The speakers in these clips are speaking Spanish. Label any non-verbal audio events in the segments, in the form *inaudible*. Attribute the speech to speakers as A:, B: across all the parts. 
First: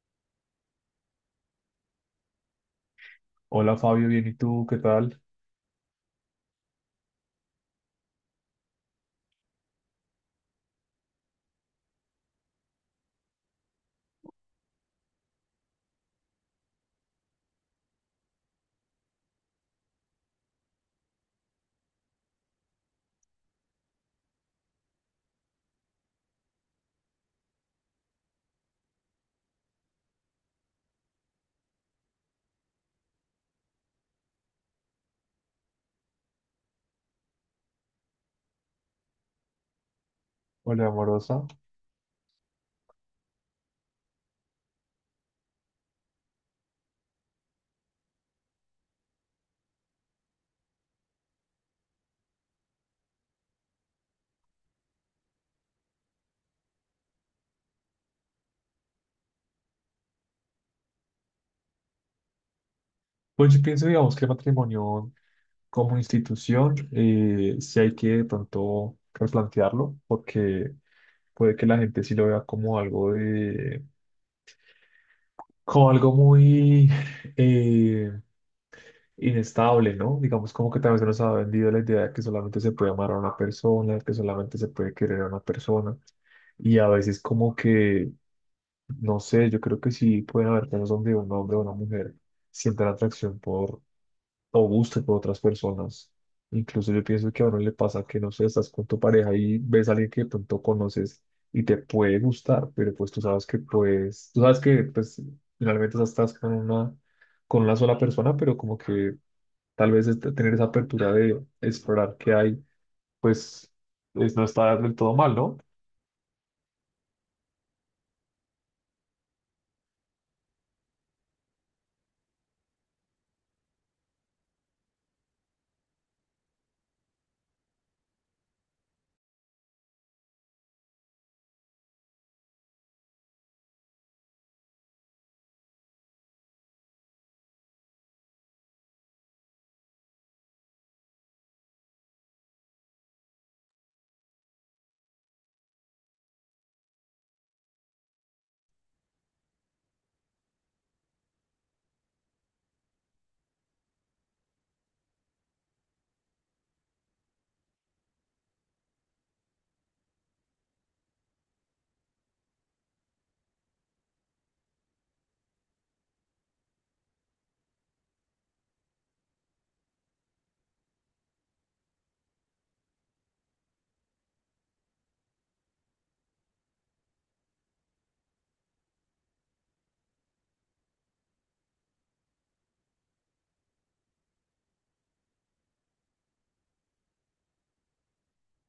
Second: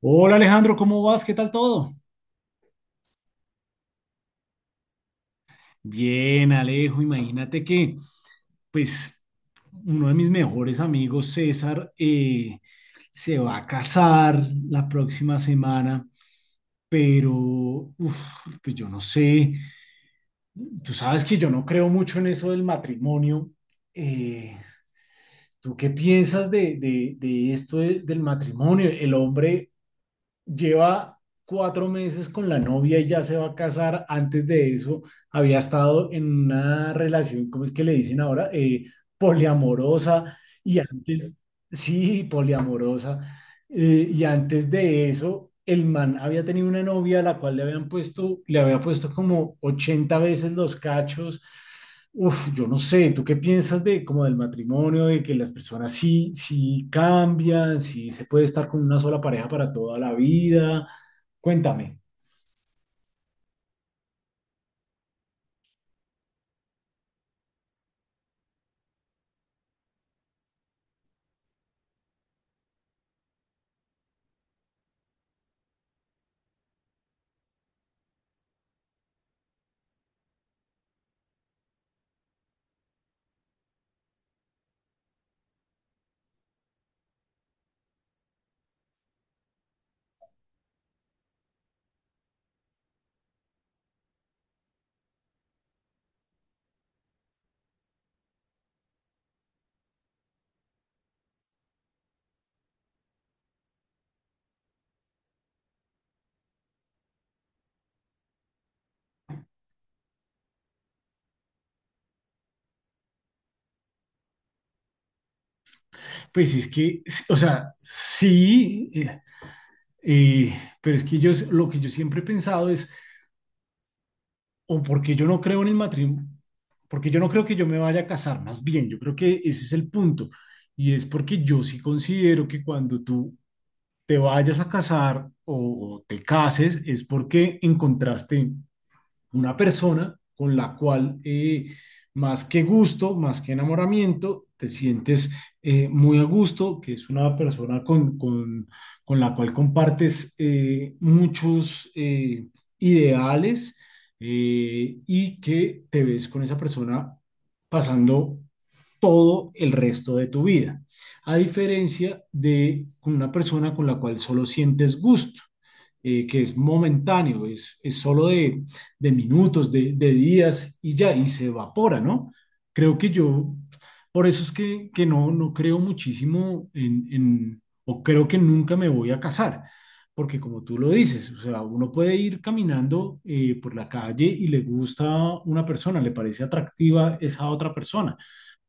A: Hola Alejandro, ¿cómo vas? ¿Qué tal todo?
B: Hola Fabio, bien, ¿y tú? ¿Qué tal?
A: Bien, Alejo, imagínate pues, uno de mis mejores amigos, César, se va a casar la próxima semana, pero, uf, pues yo no sé, tú sabes que yo no creo mucho en eso del matrimonio. Eh, ¿tú qué piensas de esto del matrimonio? El hombre lleva 4 meses con la novia y ya se va a casar. Antes de eso, había estado en una relación. ¿Cómo es que le dicen ahora? Poliamorosa. Y
B: Hola
A: antes,
B: amorosa.
A: sí, poliamorosa. Y antes de eso, el man había tenido una novia a la cual le había puesto como 80 veces los cachos. Uf, yo no sé, ¿tú qué piensas de como del matrimonio, de que las personas sí, sí cambian, sí se puede estar con una sola pareja para toda la vida? Cuéntame.
B: Pues yo pienso, digamos, que el matrimonio como institución sí hay que de pronto replantearlo, porque puede que la gente sí lo vea como algo de, como algo muy *laughs* eh, inestable, ¿no? Digamos como que tal vez no se nos ha vendido la idea de que solamente se puede amar a una persona, que solamente se puede querer a una persona, y a veces como que, no sé, yo creo que sí pueden haber casos donde un hombre o una mujer sientan atracción por o guste por otras personas. Incluso yo pienso que a uno le pasa que, no sé, estás con tu pareja y ves a alguien que de pronto conoces y te puede gustar, pero pues tú sabes que pues, tú sabes que pues finalmente o sea, estás con una sola persona, pero como que tal vez tener esa apertura de explorar qué hay, pues no está del todo mal, ¿no?
A: Pues es que, o sea, sí, eh, pero es que lo que yo siempre he pensado es o porque yo no creo en el matrimonio, porque yo no creo que yo me vaya a casar. Más bien, yo creo que ese es el punto. Y es porque yo sí considero que cuando tú te vayas a casar o te cases es porque encontraste una persona con la cual más que gusto, más que enamoramiento, te sientes muy a gusto, que es una persona con la cual compartes muchos ideales, y que te ves con esa persona pasando todo el resto de tu vida, a diferencia de una persona con la cual solo sientes gusto, que es momentáneo. Es solo de minutos, de días, y ya, y se evapora, ¿no? Creo que yo, por eso es que no creo muchísimo o creo que nunca me voy a casar, porque como tú lo dices, o sea, uno puede ir caminando por la calle y le gusta una persona, le parece atractiva esa otra persona,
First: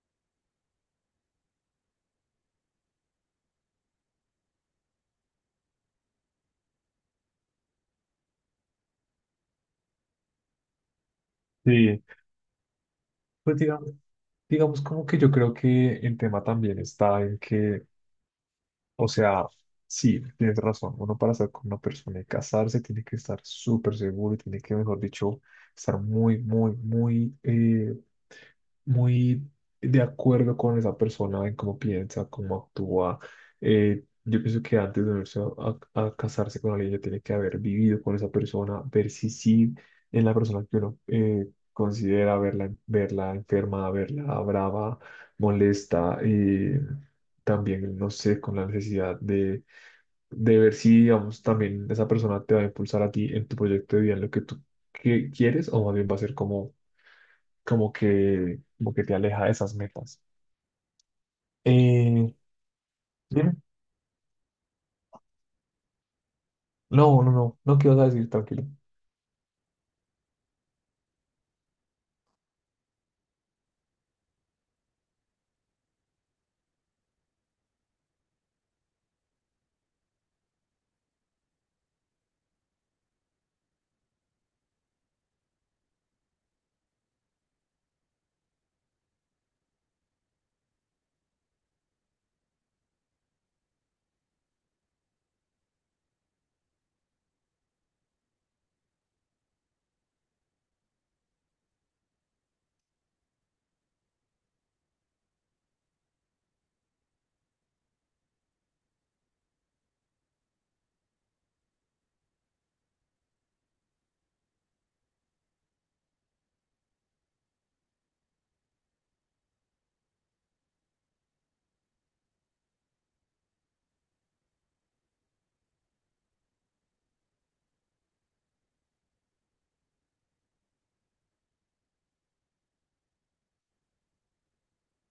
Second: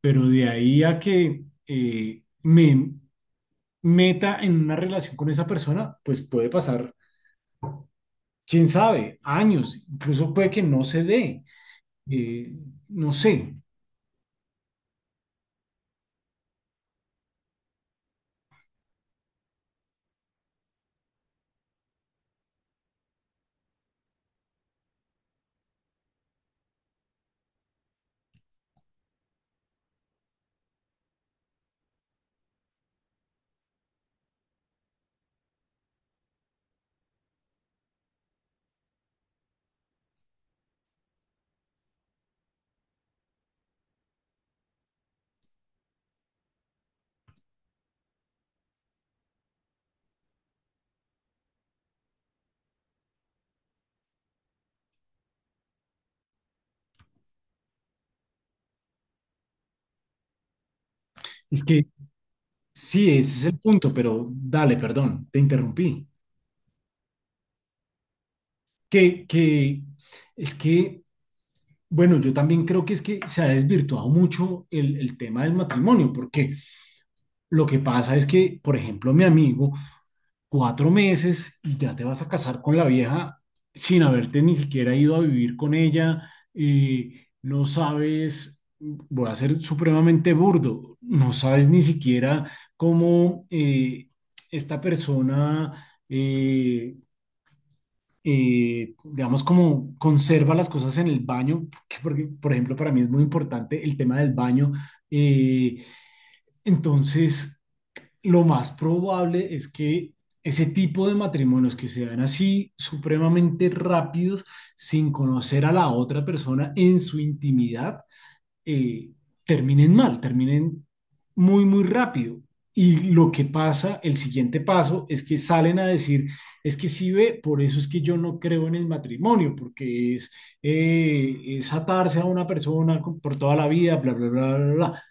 A: pero de ahí a que me meta en una relación con esa persona, pues puede pasar, quién sabe, años, incluso puede que no se dé.
B: Sí,
A: Eh, no sé,
B: pues digamos, digamos como que yo creo que el tema también está en que o sea, sí, tienes razón. Uno para estar con una persona y casarse tiene que estar súper seguro y tiene que, mejor dicho, estar muy, muy, muy, muy de acuerdo con esa persona en cómo piensa, cómo actúa. Yo pienso que antes de unirse a, a casarse con alguien ya tiene que haber vivido con esa persona, ver si sí es la persona que uno considera verla, verla enferma, verla brava, molesta. También, no sé, con la necesidad de ver si, digamos, también esa persona te va a impulsar a ti en tu proyecto de vida, en lo que tú quieres, o más bien va a ser como como que te aleja de esas metas.
A: es que
B: Eh,
A: sí, ese es
B: dime.
A: el punto, pero dale, perdón, te interrumpí.
B: No, no, no, no quiero decir, tranquilo.
A: Que es que, bueno, yo también creo que es que se ha desvirtuado mucho el tema del matrimonio, porque lo que pasa es que, por ejemplo, mi amigo, 4 meses y ya te vas a casar con la vieja sin haberte ni siquiera ido a vivir con ella. No sabes, voy a ser supremamente burdo, no sabes ni siquiera cómo esta persona, digamos, como conserva las cosas en el baño, que porque, por ejemplo, para mí es muy importante el tema del baño. eh, entonces... lo más probable es que ese tipo de matrimonios que se dan así supremamente rápidos, sin conocer a la otra persona en su intimidad, eh, terminen mal, terminen muy, muy rápido. Y lo que pasa, el siguiente paso, es que salen a decir, es que sí ve, por eso es que yo no creo en el matrimonio, porque es atarse a una persona por toda la vida, bla, bla, bla, bla, bla.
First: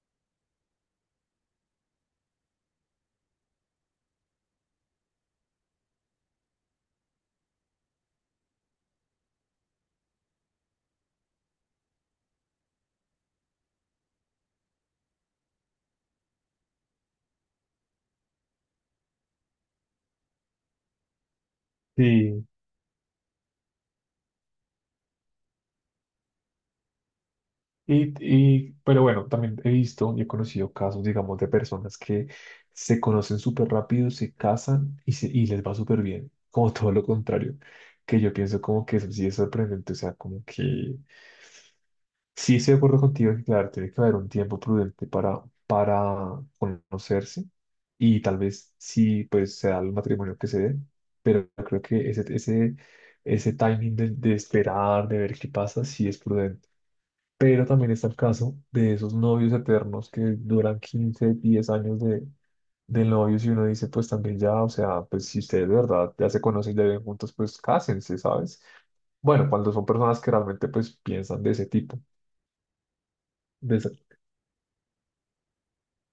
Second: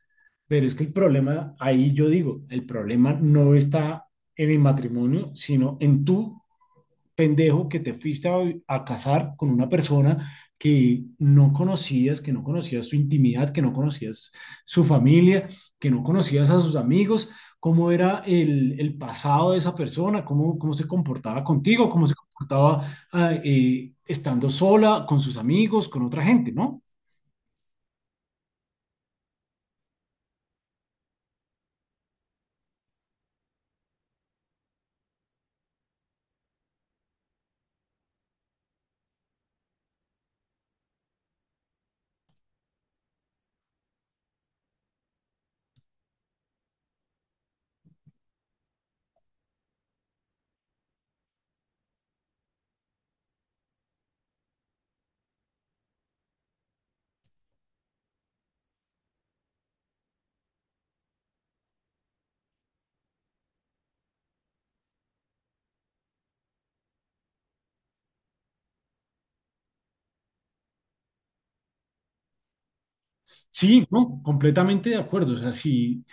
A: Pero es que el problema, ahí yo digo, el problema no está en el matrimonio, sino en tú, pendejo, que te fuiste a casar con una persona que no conocías su intimidad, que no conocías su familia, que no conocías a sus amigos, cómo era el pasado de esa persona, cómo, cómo se comportaba contigo, cómo se
B: Sí,
A: comportaba estando sola, con sus amigos, con otra gente, ¿no?
B: pero bueno, también he visto y he conocido casos, digamos, de personas que se conocen súper rápido, se casan y, y les va súper bien, como *laughs* todo lo contrario, que yo pienso como que eso sí es sorprendente, o sea, como que sí, estoy de acuerdo contigo que, claro, tiene que haber un tiempo prudente para conocerse y tal vez sí, pues se da el matrimonio que se dé, pero creo que ese timing de esperar, de ver qué pasa, sí es prudente. Pero también está el caso de esos novios eternos que duran 15 10 años de novios y uno dice, pues también ya, o sea, pues si ustedes de verdad ya se conocen, ya viven juntos, pues cásense, ¿sabes? Bueno, cuando son personas que realmente pues piensan de ese tipo, de
A: Sí,
B: esa.
A: no, completamente de acuerdo. O sea, si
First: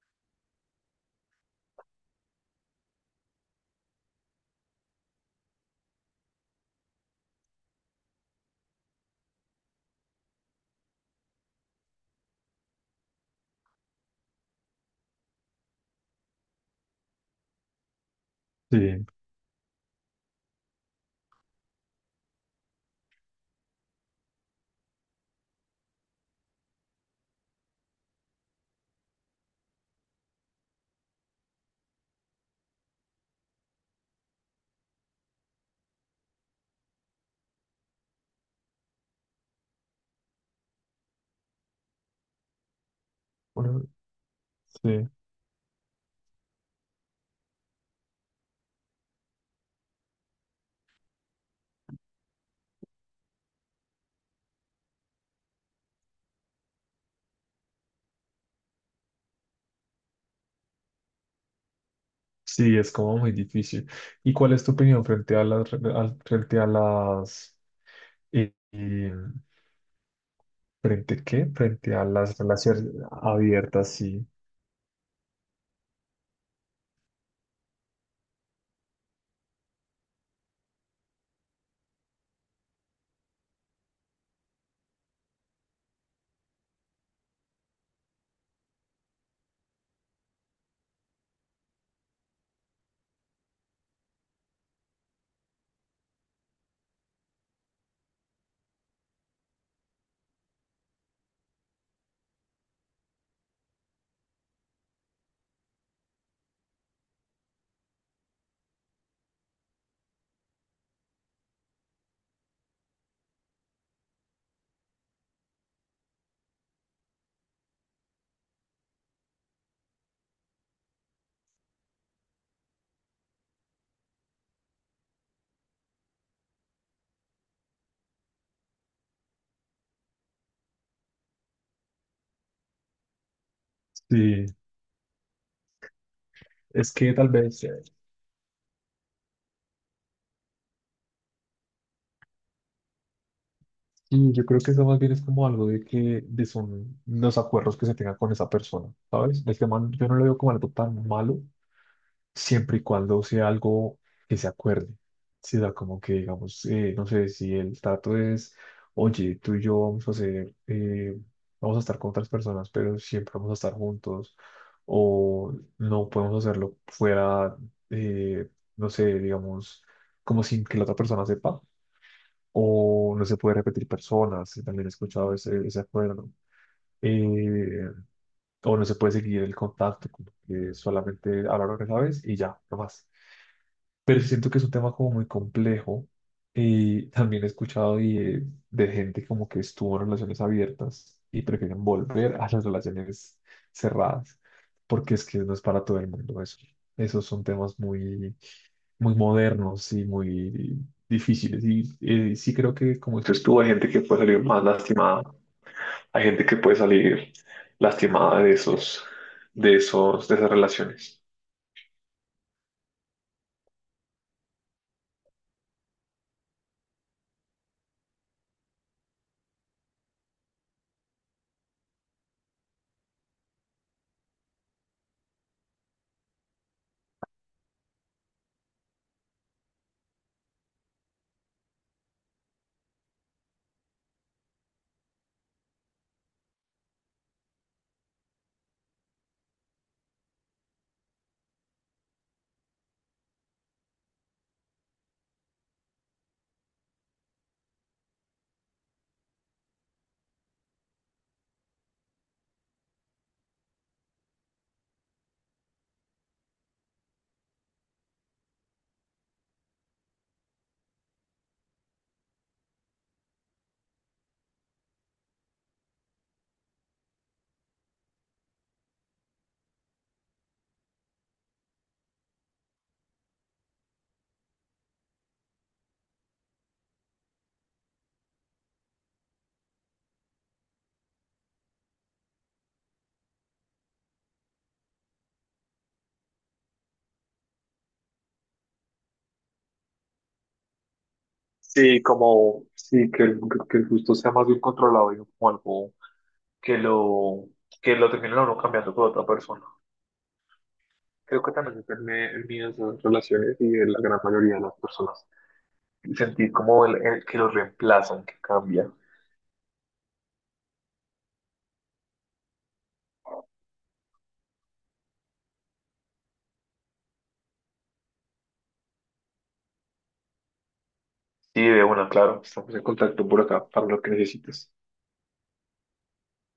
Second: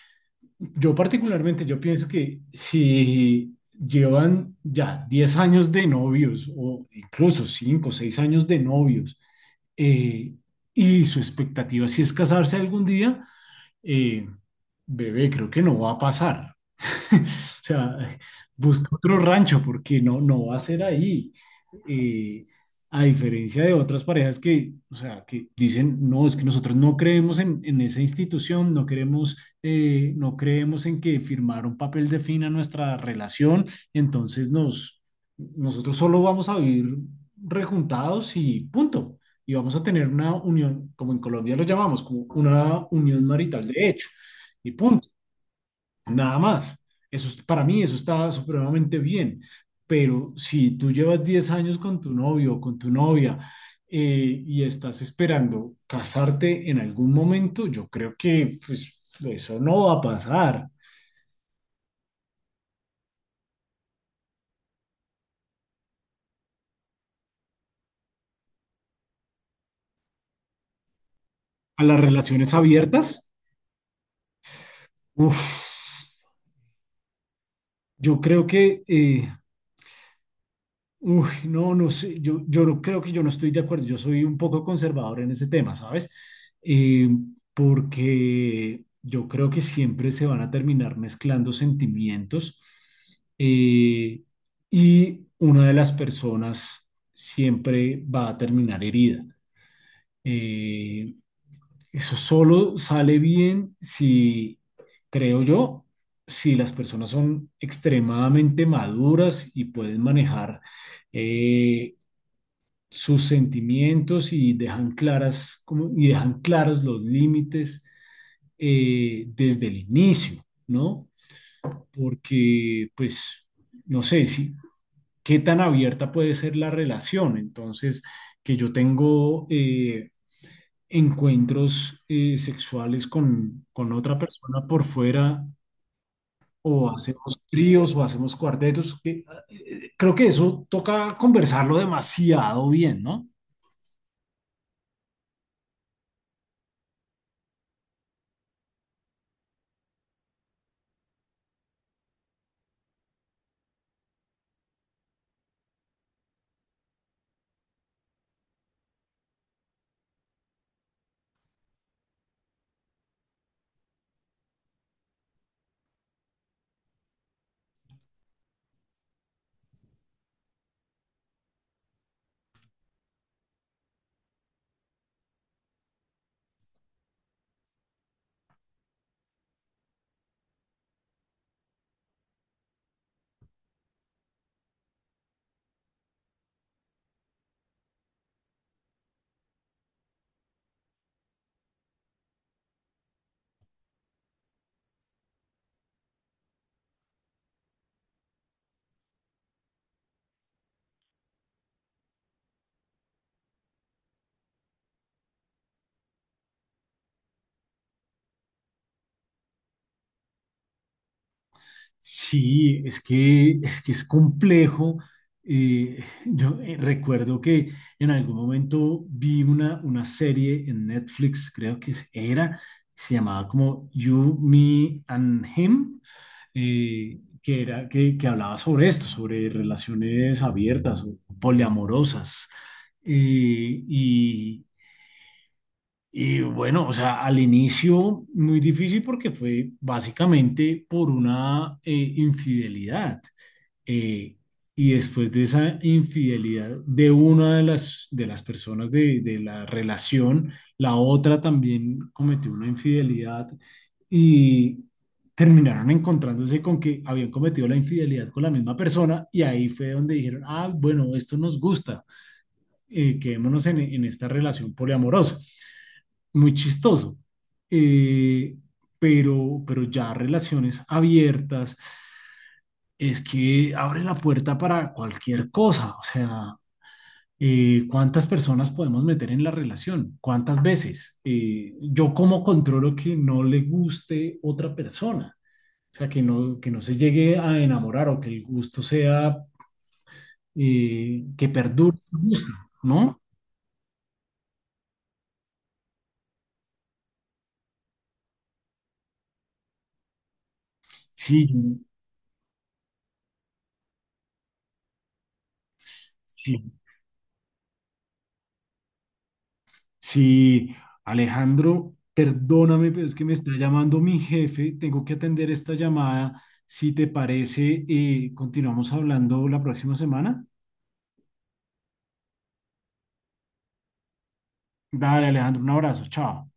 A: yo particularmente, yo pienso que si llevan ya 10 años de novios o incluso 5 o 6 años de novios, eh, y su expectativa si es casarse algún día, eh, bebé, creo que no va a pasar. *laughs* O sea, busca
B: Sí,
A: otro rancho porque no, no va a ser ahí, eh, a diferencia de otras parejas que, o sea, que dicen, no, es que nosotros no creemos en esa institución, no queremos, no creemos en que firmar un papel defina nuestra relación, entonces nos, nosotros solo vamos a vivir rejuntados y punto. Y vamos a tener una unión, como en Colombia lo llamamos, como una unión marital
B: bueno,
A: de hecho, y punto.
B: sí,
A: Nada más. Eso es- para mí eso está supremamente bien. Pero si tú llevas 10 años con tu novio o con tu novia, y estás esperando casarte en algún momento, yo creo que pues, eso no va a pasar.
B: sí, es como muy difícil. ¿Y cuál es tu opinión frente a las, frente a las, eh, eh, frente qué?
A: A
B: Frente
A: las
B: a las
A: relaciones
B: relaciones
A: abiertas,
B: abiertas, sí.
A: uf, yo creo que uy, no, no sé, yo no- creo que yo no estoy de acuerdo, yo soy un poco conservador en ese tema, ¿sabes? Eh, Porque yo creo que siempre se van a terminar mezclando sentimientos, eh, y una de las personas siempre va a terminar herida. Eh, Eso solo sale bien si, creo yo, si las personas son extremadamente maduras y pueden manejar eh, sus sentimientos y dejan claras como- y dejan claros los límites desde el inicio, ¿no? Porque, pues, no sé si qué tan abierta puede ser la relación. Entonces, que yo tengo encuentros sexuales con otra
B: Sí,
A: persona por fuera. O
B: es que tal
A: hacemos
B: vez,
A: tríos o hacemos cuartetos. Que- Creo que eso toca conversarlo demasiado bien, ¿no?
B: sí, yo creo que eso más bien es como algo de que, de son los acuerdos que se tengan con esa persona, ¿sabes? Del que man, yo no lo veo como algo tan malo, siempre y cuando sea algo que se acuerde. Sí, o sea, como que digamos, no sé, si el trato es, oye, tú y yo vamos a hacer, vamos a estar con otras personas, pero siempre vamos a estar juntos, o no podemos hacerlo fuera, eh, no sé, digamos, como sin que la otra persona sepa, o no se puede repetir personas, si también he escuchado ese acuerdo. eh, o no se puede seguir el contacto, como que solamente hablar una vez y ya, no más, pero siento que es un tema como muy complejo y también he escuchado y, de gente como que estuvo en relaciones abiertas y prefieren volver a las relaciones cerradas, porque es que no es para todo el mundo eso. Esos son temas muy, muy modernos y muy difíciles y sí creo que como dices tú, hay gente que puede salir más lastimada, hay gente que puede salir lastimada de de esas relaciones.
A: Sí, es que es que es complejo. Yo recuerdo que en algún momento vi una serie en Netflix, creo que era, se llamaba como You, Me and Him, que era que hablaba sobre esto, sobre relaciones abiertas o poliamorosas. Y, y bueno, o sea, al inicio muy difícil porque fue básicamente por una infidelidad. Eh, y después de esa infidelidad de una de de las personas de la relación, la otra también cometió una infidelidad y terminaron encontrándose con que habían cometido la infidelidad con la misma persona, y ahí fue donde dijeron, ah, bueno, esto nos gusta, quedémonos en esta relación poliamorosa. Muy chistoso. Eh, pero ya relaciones abiertas, es que abre la puerta para cualquier cosa. O sea, ¿cuántas personas podemos meter en la relación? ¿Cuántas veces? ¿Eh, yo cómo controlo que no le guste otra persona? O sea, que no se llegue a enamorar o que el gusto sea, que perdure
B: Sí,
A: su gusto,
B: como, sí,
A: ¿no?
B: que el gusto sea más bien controlado y no como algo que lo, que lo termine uno cambiando por otra persona. Creo
A: Sí,
B: que también depende el miedo de esas relaciones y de la gran mayoría de las personas. Sentir
A: sí,
B: como el que lo reemplazan, que cambia.
A: sí, Alejandro, perdóname, pero es que me está llamando mi jefe. Tengo que atender esta llamada. Si te parece, continuamos hablando la próxima semana.
B: Sí, de una, claro, estamos en contacto por acá para lo que necesites.
A: Dale, Alejandro, un abrazo. Chao.